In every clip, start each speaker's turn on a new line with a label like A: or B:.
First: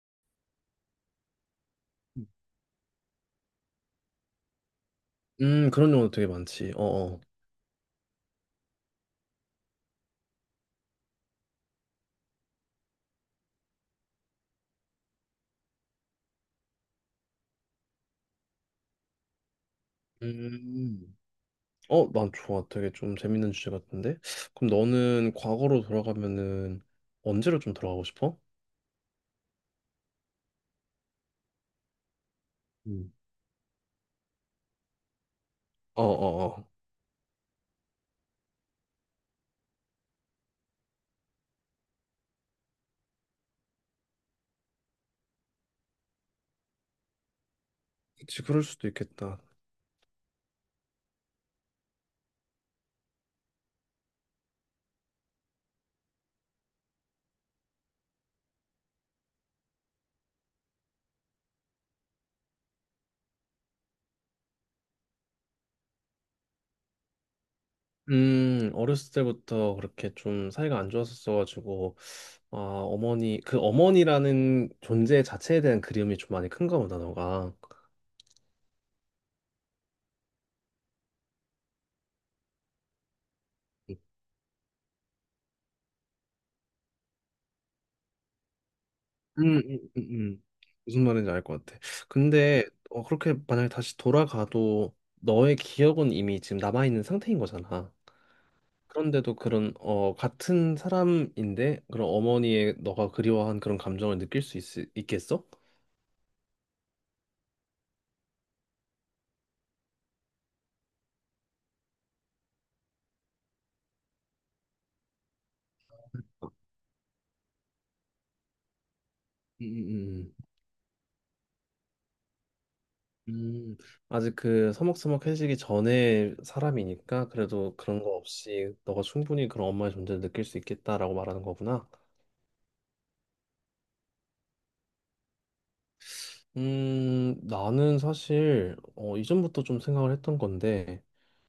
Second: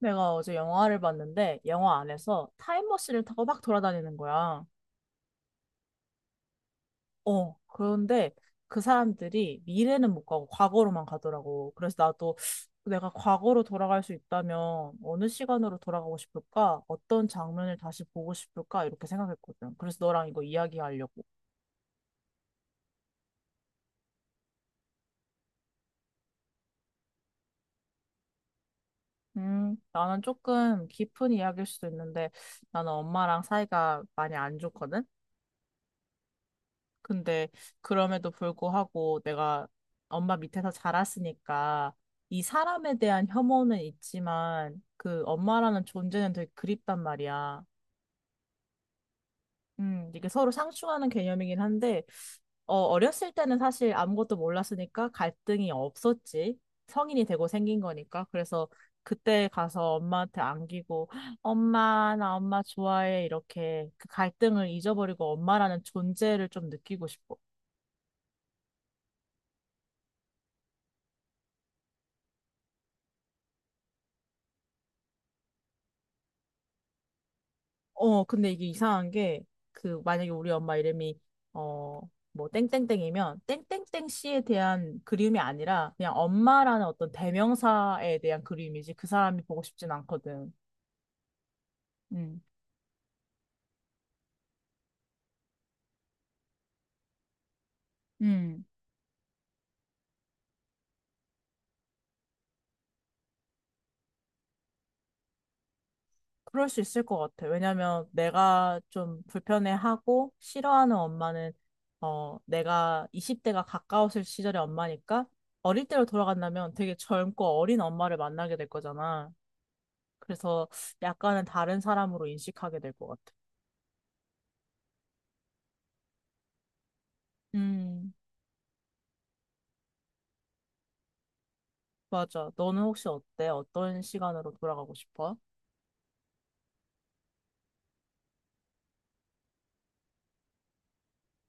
A: 내가 어제 영화를 봤는데 영화 안에서 타임머신을 타고 막 돌아다니는 거야.
B: 그런 경우도 되게 많지. 어어.
A: 그런데 그 사람들이 미래는 못 가고 과거로만 가더라고. 그래서 나도 내가 과거로 돌아갈 수 있다면 어느 시간으로 돌아가고 싶을까? 어떤 장면을 다시 보고 싶을까? 이렇게 생각했거든. 그래서 너랑 이거
B: 음.
A: 이야기하려고.
B: 난 좋아. 되게 좀 재밌는 주제 같은데. 그럼 너는 과거로 돌아가면은 언제로 좀 돌아가고 싶어?
A: 나는 조금 깊은 이야기일 수도 있는데 나는
B: 음.
A: 엄마랑 사이가 많이 안 좋거든.
B: 어어어.
A: 근데 그럼에도 불구하고 내가 엄마 밑에서 자랐으니까 이 사람에 대한 혐오는 있지만 그 엄마라는 존재는 되게 그립단 말이야.
B: 그치, 그럴 수도 있겠다.
A: 이게 서로 상충하는 개념이긴 한데, 어렸을 때는 사실 아무것도 몰랐으니까 갈등이 없었지. 성인이 되고 생긴 거니까. 그래서 그때 가서 엄마한테 안기고, 엄마, 나 엄마 좋아해. 이렇게 그 갈등을 잊어버리고 엄마라는 존재를 좀 느끼고 싶어.
B: 어렸을 때부터 그렇게 좀 사이가 안 좋았었어가지고, 아, 어머니, 그 어머니라는 존재 자체에 대한 그리움이 좀 많이 큰가 보다, 너가.
A: 근데 이게 이상한 게, 그, 만약에 우리 엄마 이름이, 어, 뭐, 땡땡땡이면, 땡땡땡 씨에 대한 그리움이 아니라, 그냥 엄마라는 어떤 대명사에 대한 그리움이지, 그 사람이
B: 음,
A: 보고
B: 음,
A: 싶진
B: 음, 음.
A: 않거든.
B: 무슨 말인지 알 것 같아.
A: 음,
B: 근데 그렇게 만약에 다시 돌아가도 너의 기억은 이미 지금 남아있는 상태인 거잖아.
A: 음,
B: 그런데도 그런 같은 사람인데 그런 어머니의 너가 그리워한 그런 감정을 느낄 수 있겠어?
A: 그럴 수 있을 것 같아. 왜냐면, 내가 좀 불편해하고, 싫어하는 엄마는, 내가 20대가 가까웠을 시절의 엄마니까, 어릴 때로 돌아간다면 되게 젊고 어린 엄마를 만나게 될 거잖아.
B: 음, 음, 음.
A: 그래서 약간은 다른 사람으로 인식하게 될 것 같아.
B: 음, 음, 아직 그 서먹서먹해지기 전에 사람이니까 그래도 그런 거
A: 음,
B: 없이 너가 충분히 그런 엄마의 존재를 느낄 수 있겠다라고 말하는 거구나.
A: 맞아. 너는 혹시 어때? 어떤 시간으로 돌아가고 싶어?
B: 나는 사실 이전부터 좀 생각을 했던 건데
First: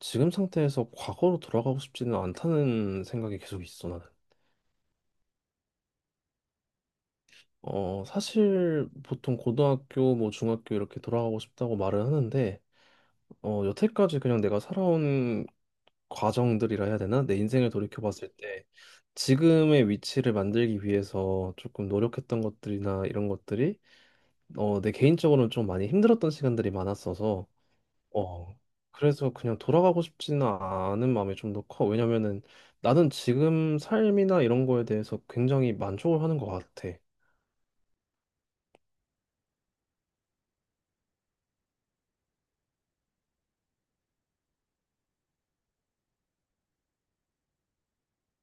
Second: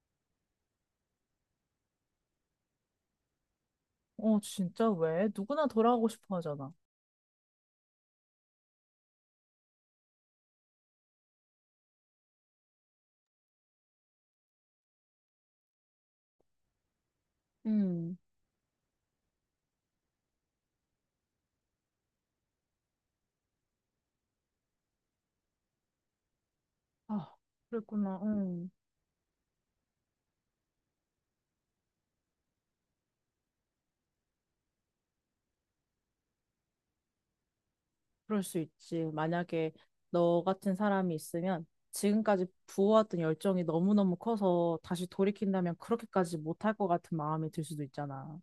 B: 지금 상태에서 과거로 돌아가고 싶지는 않다는 생각이 계속 있어 나는.
A: 진짜 왜? 누구나 돌아가고 싶어 하잖아.
B: 사실 보통 고등학교 뭐 중학교 이렇게 돌아가고 싶다고 말을 하는데 여태까지 그냥 내가 살아온 과정들이라 해야 되나? 내 인생을 돌이켜
A: 음,
B: 봤을 때 지금의 위치를 만들기 위해서 조금 노력했던 것들이나 이런 것들이 내 개인적으로는 좀 많이 힘들었던 시간들이
A: 아,
B: 많았어서
A: 그랬구나.
B: 어, 그래서 그냥 돌아가고 싶지는 않은 마음이 좀 더 커. 왜냐면은 나는 지금 삶이나 이런 거에 대해서 굉장히 만족을 하는 것 같아.
A: 그럴 수 있지. 만약에 너 같은 사람이 있으면 지금까지 부어왔던 열정이 너무너무 커서 다시 돌이킨다면 그렇게까지 못할 것 같은 마음이 들 수도 있잖아.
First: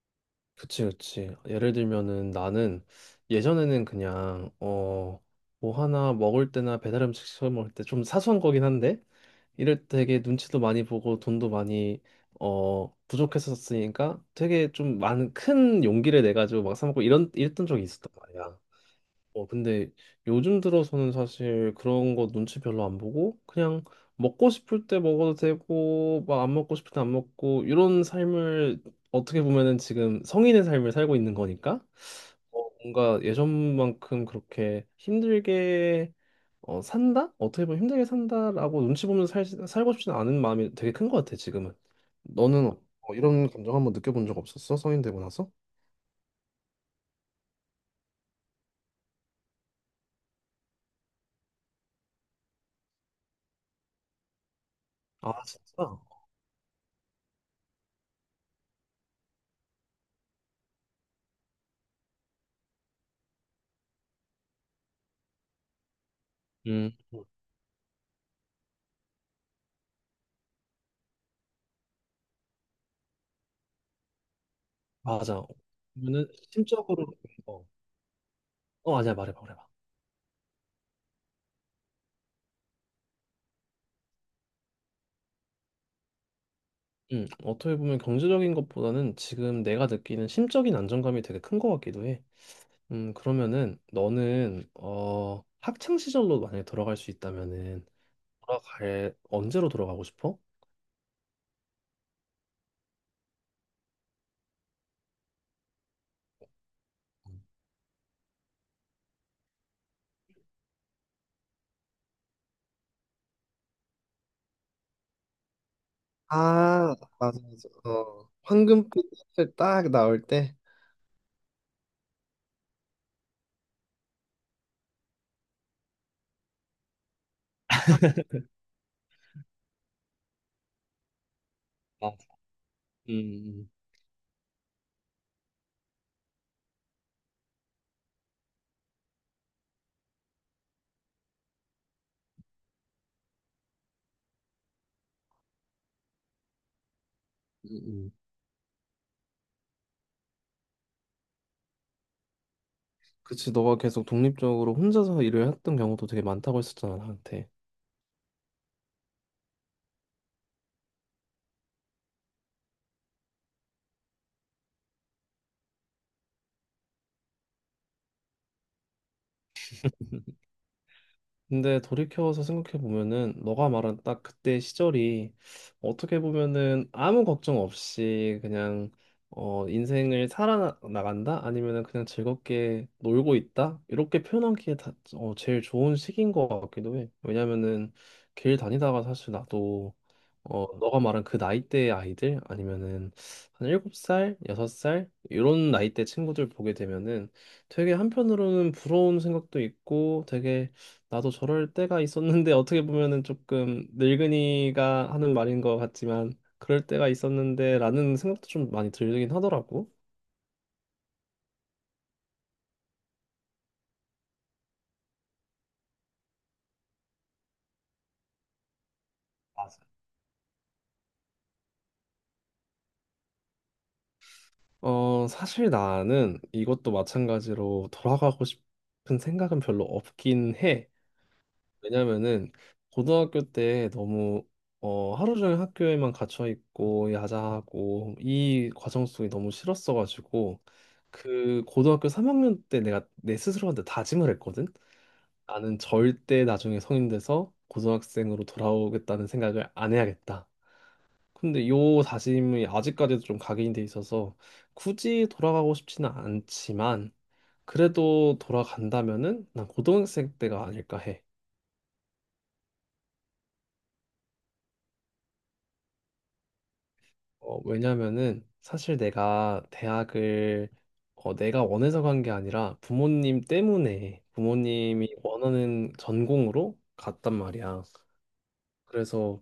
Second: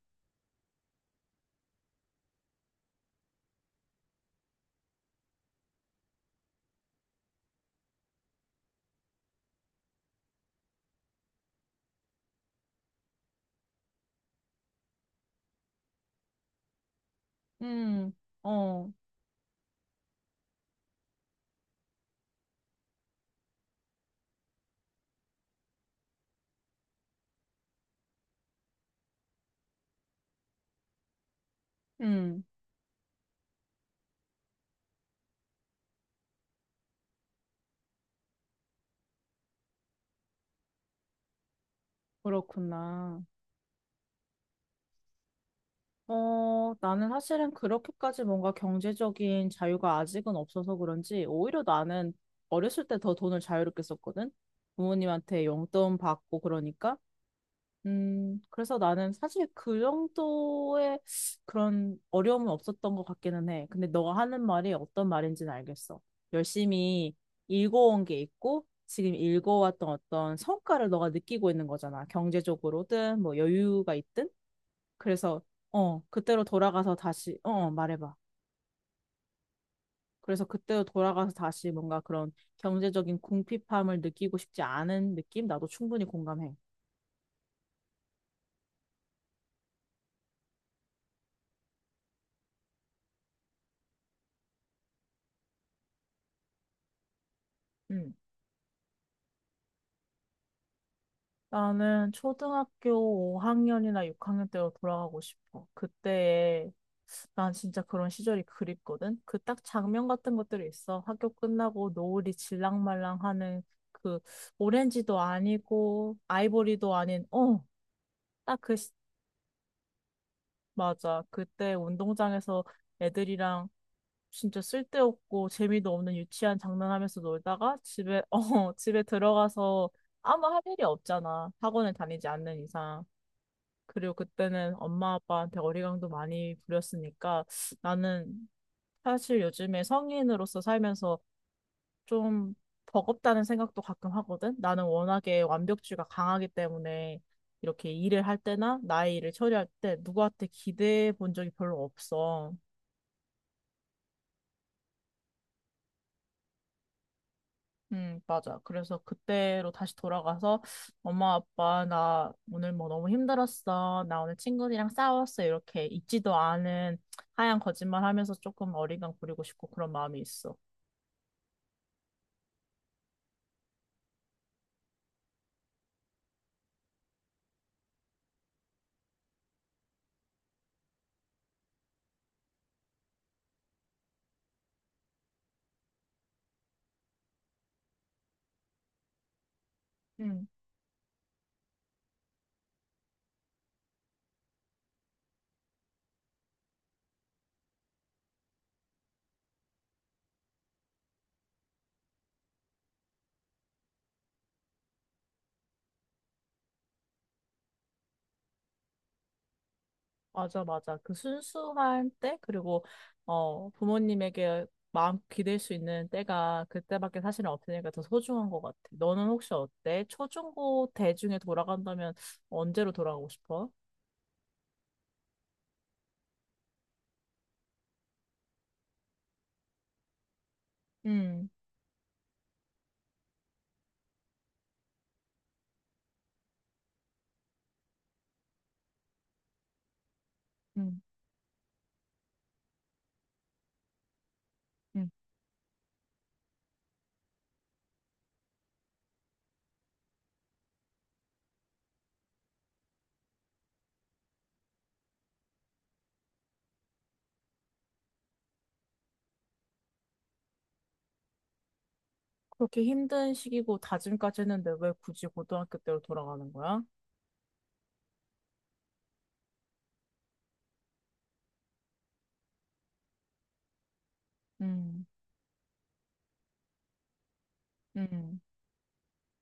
B: 그치, 그치. 예를 들면은 나는 예전에는 그냥, 뭐 하나 먹을 때나 배달 음식 시켜 먹을 때 좀 사소한 거긴 한데, 이럴 때 되게 눈치도 많이 보고 돈도 많이, 부족했었으니까 되게 좀 많은 큰 용기를 내가지고 막 사 먹고 이런, 이랬던 적이
A: 음,
B: 있었단 말이야.
A: 어,
B: 근데 요즘 들어서는 사실 그런 거 눈치 별로 안 보고 그냥 먹고 싶을 때 먹어도 되고 막 안 먹고 싶을 때 안 먹고 이런 삶을 어떻게 보면은 지금 성인의 삶을 살고 있는 거니까
A: 음,
B: 뭔가 예전만큼 그렇게 힘들게 산다? 어떻게 보면 힘들게 산다라고 눈치 보면서 살고 싶지는 않은 마음이 되게 큰 것 같아 지금은. 너는
A: 그렇구나.
B: 이런 감정 한번 느껴본 적 없었어? 성인 되고 나서?
A: 나는 사실은 그렇게까지 뭔가 경제적인 자유가 아직은 없어서 그런지 오히려 나는 어렸을 때 더 돈을 자유롭게 썼거든.
B: 아
A: 부모님한테
B: 진짜?
A: 용돈 받고 그러니까. 그래서 나는 사실 그 정도의 그런 어려움은 없었던 것 같기는 해. 근데 너가 하는 말이 어떤 말인지는 알겠어.
B: 음.
A: 열심히 읽어온 게 있고 지금 읽어왔던 어떤 성과를 너가 느끼고 있는 거잖아. 경제적으로든 뭐 여유가 있든. 그래서
B: 맞아. 그러면은
A: 그때로 돌아가서
B: 심적으로
A: 다시
B: 어,
A: 말해봐.
B: 아니야 말해봐 말해봐.
A: 그래서 그때로 돌아가서 다시 뭔가 그런 경제적인 궁핍함을 느끼고 싶지 않은 느낌 나도 충분히 공감해.
B: 어떻게 보면 경제적인 것보다는 지금 내가 느끼는 심적인 안정감이 되게 큰 것 같기도 해. 그러면은 너는 학창 시절로 만약에 돌아갈 수 있다면은
A: 음.
B: 돌아갈 언제로 돌아가고 싶어?
A: 나는 초등학교 5학년이나 6학년 때로 돌아가고 싶어. 그때에 난 진짜 그런 시절이 그립거든. 그 딱 장면 같은 것들이 있어. 학교 끝나고 노을이 질랑말랑하는 그 오렌지도 아니고 아이보리도
B: 아,
A: 아닌
B: 맞아, 맞아.
A: 딱그
B: 황금빛을 딱 나올 때.
A: 맞아. 그때 운동장에서 애들이랑 진짜 쓸데없고 재미도 없는 유치한 장난하면서 놀다가 집에, 집에 들어가서 아무 할 일이 없잖아. 학원을
B: 아,
A: 다니지 않는 이상.
B: 음,
A: 그리고 그때는 엄마 아빠한테 어리광도 많이 부렸으니까 나는 사실 요즘에 성인으로서 살면서 좀 버겁다는 생각도 가끔 하거든. 나는 워낙에 완벽주의가 강하기 때문에 이렇게
B: 음.
A: 일을 할 때나 나의 일을 처리할 때 누구한테 기대해 본 적이 별로 없어.
B: 그치, 너가 계속 독립적으로 혼자서 일을 했던 경우도 되게 많다고 했었잖아, 나한테.
A: 맞아. 그래서 그때로 다시 돌아가서 엄마, 아빠, 나 오늘 뭐 너무 힘들었어. 나 오늘 친구들이랑 싸웠어. 이렇게 있지도 않은 하얀 거짓말 하면서 조금 어리광 부리고 싶고 그런 마음이 있어.
B: 근데 돌이켜서 생각해 보면은 너가 말한 딱 그때 시절이 어떻게 보면은 아무 걱정 없이 그냥 인생을 살아나간다 아니면은 그냥 즐겁게 놀고 있다 이렇게 표현하기에 다, 어, 제일 좋은 시기인 것 같기도 해. 왜냐면은 길 다니다가 사실 나도
A: 음.
B: 너가 말한 그 나이대의 아이들 아니면은 한 7살 6살 이런 나이대 친구들 보게 되면은 되게 한편으로는 부러운 생각도 있고 되게 나도 저럴 때가 있었는데 어떻게 보면은 조금 늙은이가 하는 말인 것 같지만 그럴 때가 있었는데 라는 생각도 좀 많이 들긴 하더라고.
A: 맞아, 맞아. 그 순수한 때, 그리고, 부모님에게 마음 기댈 수 있는 때가 그때밖에 사실은 없으니까 더 소중한 것 같아. 너는 혹시
B: 맞아.
A: 어때? 초중고 대중에 돌아간다면 언제로 돌아가고 싶어?
B: 사실 나는 이것도 마찬가지로 돌아가고 싶은 생각은 별로 없긴 해.
A: 음,
B: 왜냐면은 고등학교 때 너무 하루 종일 학교에만 갇혀 있고 야자하고 이 과정 속이 너무 싫었어가지고
A: 음,
B: 그 고등학교 3학년 때 내가 내 스스로한테 다짐을 했거든.
A: 음.
B: 나는 절대 나중에 성인 돼서 고등학생으로 돌아오겠다는 생각을 안 해야겠다. 근데 요 다짐이 아직까지도 좀 각인이 돼 있어서 굳이 돌아가고 싶지는 않지만 그래도 돌아간다면은 난 고등학생 때가 아닐까 해.
A: 그렇게 힘든 시기고 다짐까지 했는데 왜 굳이 고등학교 때로 돌아가는 거야?
B: 왜냐면은 사실 내가 대학을 내가 원해서 간 게 아니라 부모님 때문에
A: 음,
B: 부모님이 원하는 전공으로 갔단 말이야.
A: 음.
B: 그래서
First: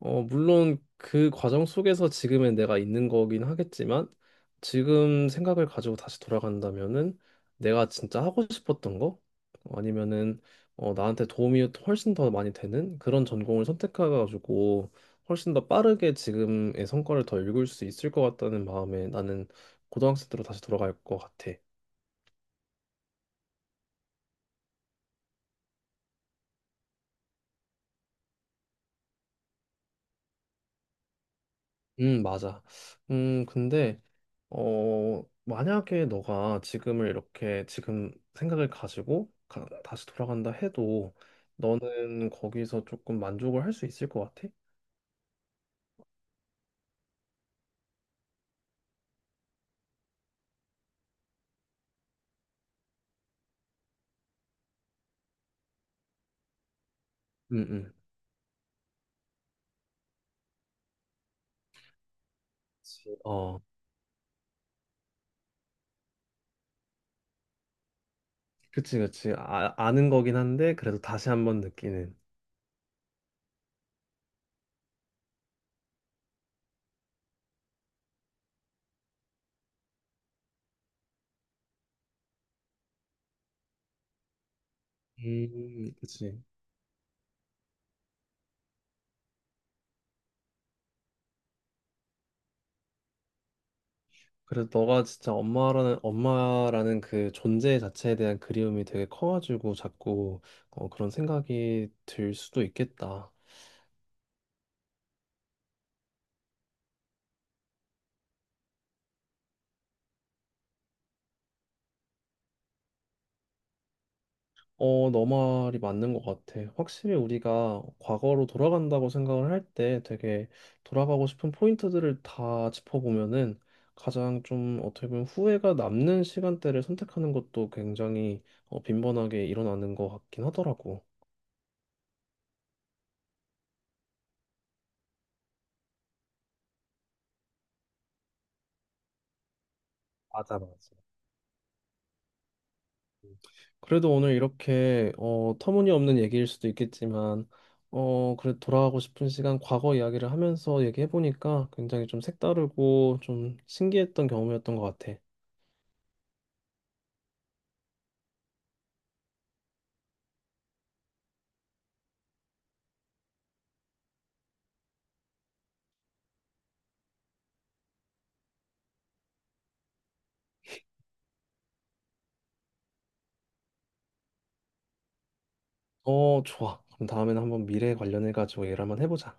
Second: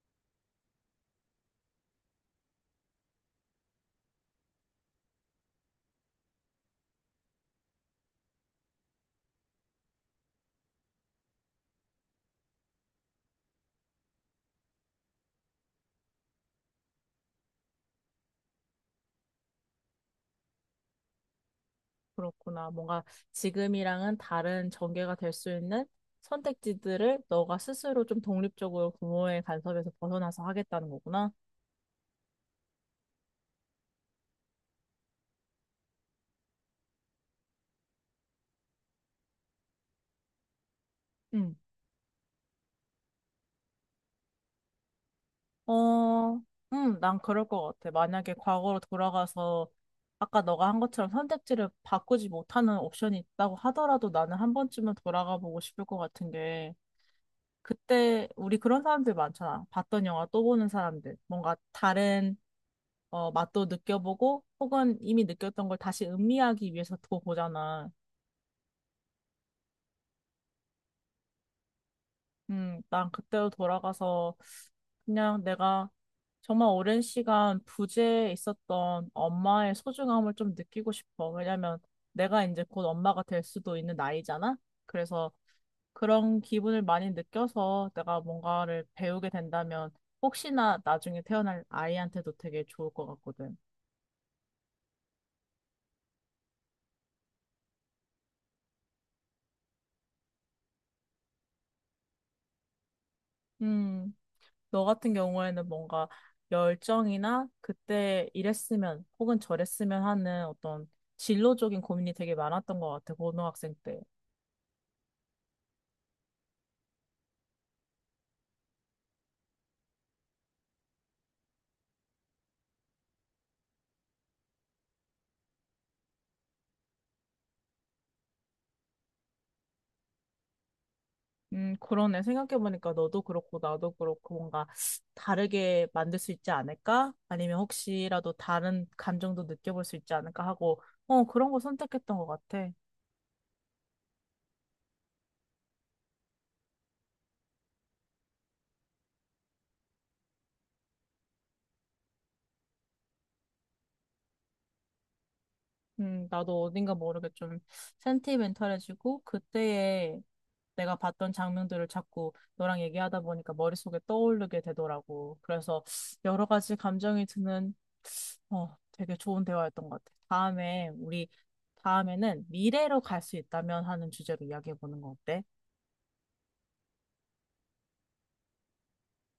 B: 물론 그 과정 속에서 지금의 내가 있는 거긴 하겠지만 지금 생각을 가지고 다시 돌아간다면은 내가 진짜 하고 싶었던 거 아니면은 나한테 도움이 훨씬 더 많이 되는 그런 전공을 선택해가지고 훨씬 더 빠르게 지금의 성과를 더 읽을 수 있을 것 같다는 마음에 나는 고등학생 때로 다시 돌아갈 것 같아.
A: 그렇구나. 뭔가 지금이랑은 다른 전개가 될 수 있는 선택지들을 너가 스스로 좀 독립적으로 부모의 간섭에서 벗어나서 하겠다는 거구나.
B: 맞아. 근데 만약에 너가 지금을 이렇게 지금 생각을 가지고 다시 돌아간다 해도
A: 응.
B: 너는 거기서 조금 만족을 할 수 있을 것 같아?
A: 어, 난 그럴 것 같아. 만약에 과거로 돌아가서 아까 너가 한 것처럼 선택지를 바꾸지 못하는 옵션이 있다고 하더라도 나는 한 번쯤은 돌아가 보고 싶을 것 같은 게
B: 응, 응.
A: 그때 우리 그런 사람들 많잖아. 봤던 영화 또 보는 사람들. 뭔가 다른
B: 그치.
A: 맛도 느껴보고 혹은 이미 느꼈던 걸 다시 음미하기 위해서 더 보잖아.
B: 그치, 그치. 아, 아는 거긴 한데 그래도 다시 한번 느끼는.
A: 난 그때로 돌아가서 그냥 내가 정말 오랜 시간 부재에 있었던 엄마의 소중함을 좀 느끼고 싶어. 왜냐면 내가 이제 곧 엄마가 될 수도 있는 나이잖아. 그래서
B: 그치.
A: 그런 기분을 많이 느껴서 내가 뭔가를 배우게 된다면 혹시나 나중에 태어날 아이한테도 되게 좋을 것 같거든.
B: 그래서 너가 진짜 엄마라는 그 존재 자체에 대한 그리움이 되게 커가지고 자꾸 그런 생각이 들 수도 있겠다.
A: 음. 너 같은 경우에는 뭔가 열정이나 그때 이랬으면 혹은 저랬으면 하는 어떤 진로적인 고민이 되게 많았던 것 같아, 고등학생 때.
B: 너 말이 맞는 것 같아. 확실히 우리가 과거로 돌아간다고 생각을 할 때 되게 돌아가고 싶은 포인트들을 다 짚어보면은 가장 좀 어떻게 보면 후회가 남는 시간대를 선택하는 것도 굉장히 빈번하게 일어나는 것 같긴 하더라고.
A: 그러네. 생각해보니까 너도 그렇고 나도 그렇고 뭔가 다르게 만들 수 있지 않을까? 아니면 혹시라도 다른 감정도 느껴볼 수 있지 않을까
B: 맞아, 맞아.
A: 하고, 그런 거 선택했던 것 같아.
B: 음. 그래도 오늘 이렇게 터무니없는 얘기일 수도 있겠지만 그래 돌아가고 싶은 시간 과거 이야기를 하면서 얘기해보니까 굉장히 좀 색다르고 좀 신기했던 경험이었던 것 같아.
A: 나도 어딘가 모르게 좀 센티멘탈해지고 그때의 내가 봤던 장면들을 자꾸 너랑 얘기하다 보니까 머릿속에 떠오르게 되더라고. 그래서 여러 가지 감정이 드는 되게 좋은 대화였던 것 같아. 다음에 우리 다음에는 미래로 갈 수 있다면 하는 주제로 이야기해 보는 거 어때?
B: 좋아. 그럼 다음에는 한번 미래 관련해 가지고 얘기를 한번 해보자.